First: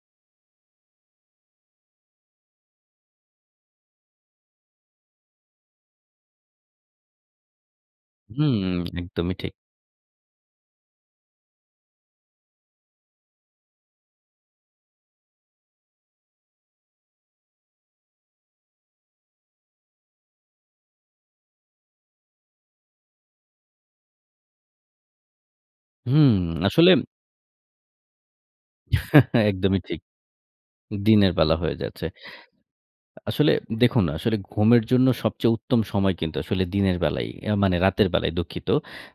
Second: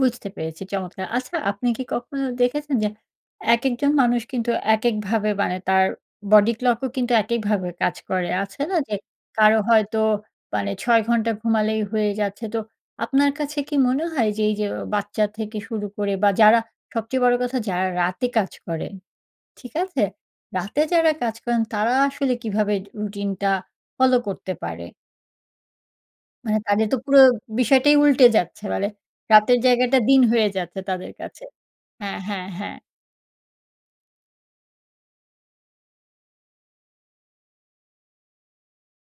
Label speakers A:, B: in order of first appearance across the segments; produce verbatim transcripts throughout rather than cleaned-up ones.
A: বুঝতে পেরেছি, চমৎকার! আচ্ছা আপনি কি কখনো দেখেছেন যে, একেকজন মানুষ কিন্তু এক এককভাবে বানে তার বডি ক্লক ও কিন্তু একেকভাবে কাজ করে।
B: হুম,
A: আছে না যে,
B: একদমই ঠিক।
A: কারো হয়তো মানে ছয় ঘন্টা ঘুমালেই হয়ে যাচ্ছে তো আপনার কাছে কি মনে হয় যে, এই যে, বাচ্চা থেকে শুরু করে বা যারা সবচেয়ে বড় কথা যারা রাতে কাজ করে। ঠিক আছে? রাতে যারা কাজ করেন তারা আসলে কিভাবে রুটিনটা ফলো করতে পারে?
B: হুম,
A: মানে তাদের
B: আসলে
A: তো পুরো বিষয়টাই উল্টে যাচ্ছে মানে রাতের
B: একদমই
A: জায়গাটা
B: ঠিক।
A: দিন হয়ে যাচ্ছে তাদের
B: দিনের
A: কাছে।
B: বেলা হয়ে যাচ্ছে।
A: হ্যা, হ্যাঁ, হ্যা।
B: আসলে দেখুন, আসলে ঘুমের জন্য সবচেয়ে উত্তম সময় কিন্তু আসলে দিনের বেলাই, এ মানে রাতের বেলাই, দুঃখিত।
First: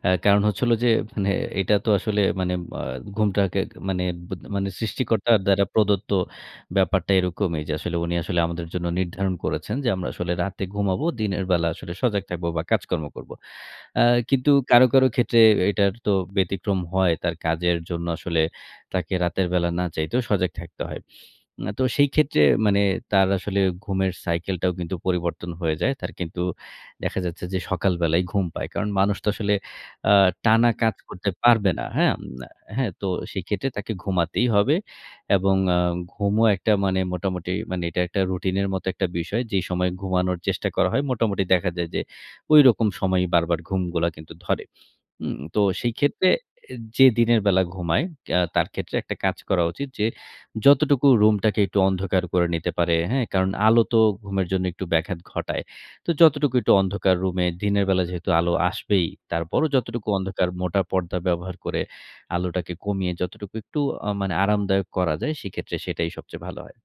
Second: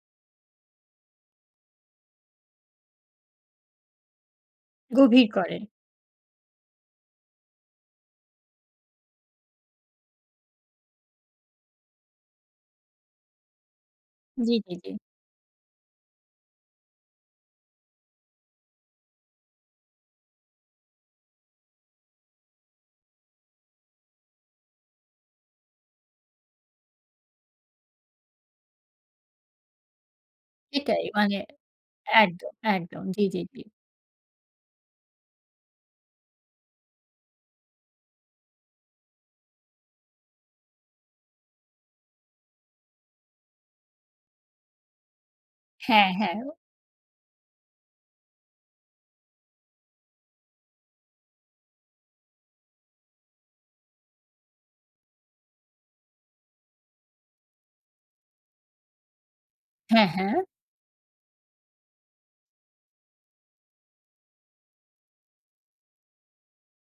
B: অ্যা কারণ হচ্ছে হলো যে, মানে এটা তো আসলে মানে আ ঘুমটাকে মানে ব্য মানে
A: গভীর
B: সৃষ্টিকর্তার
A: করে।
B: দ্বারা প্রদত্ত ব্যাপারটা এরকমই। যে, আসলে উনি আসলে আমাদের জন্য নির্ধারণ করেছেন যে, আমরা আসলে রাতে ঘুমাবো। দিনের বেলা আসলে সজাগ থাকব বা কাজকর্ম করব। অ্যা কিন্তু
A: জি, জি,
B: কারো,
A: জি।
B: কারো ক্ষেত্রে এটার তো ব্যতিক্রম হয় তার কাজের জন্য আসলে তাকে রাতের বেলা না চাইতেও সজাগ থাকতে হয়। অ্যা তো সেই ক্ষেত্রে মানে তার আসলে ঘুমের সাইকেলটাও কিন্তু পরিবর্তন হয়ে যায়। তার কিন্তু দেখা যাচ্ছে, যে, সকাল বেলাই ঘুম পায়। কারণ মানুষ তো আসলে আ টানা কাজ
A: এটাই
B: করতে
A: মানে
B: পারবে না। হ্যাঁম না
A: একদম,
B: হ্যাঁ,
A: একদম
B: তো
A: জি, জি, জি।
B: সেক্ষেত্রে তাকে ঘুমাতেই হবে এবং আ ঘুমও একটা মানে মোটামুটি মানে এটা একটা রুটিনের মতো একটা বিষয়। যেই সময় ঘুমানোর চেষ্টা করা হয় মোটামুটি দেখা যায় যে, ঐরকম সময়েই বারবার ঘুমগুলা কিন্তু ধরে। উম তো সেই
A: হ্যাঁ,
B: ক্ষেত্রে
A: হ্যাঁ। ও
B: অ্যা যে, দিনের বেলা ঘুমায় আ তার ক্ষেত্রে একটা কাজ করা উচিত যে, যতটুকু রুমটাকে একটু অন্ধকার করে নিতে পারে হ্যাঁ, কারণ আলো তো ঘুমের জন্য একটু ব্যাঘাত ঘটায়। তো যতটুকু একটু অন্ধকার রুমে দিনের বেলা যেহেতু আলো আসবেই, তারপরও
A: হ্যাঁ,
B: যতটুকু
A: হ্যাঁ।
B: অন্ধকার মোটা পর্দা ব্যবহার করে আলোটাকে কমিয়ে যতটুকু একটু আ মানে আরামদায়ক করা যায় সেক্ষেত্রে সেটাই সবচেয়ে ভালো হয়।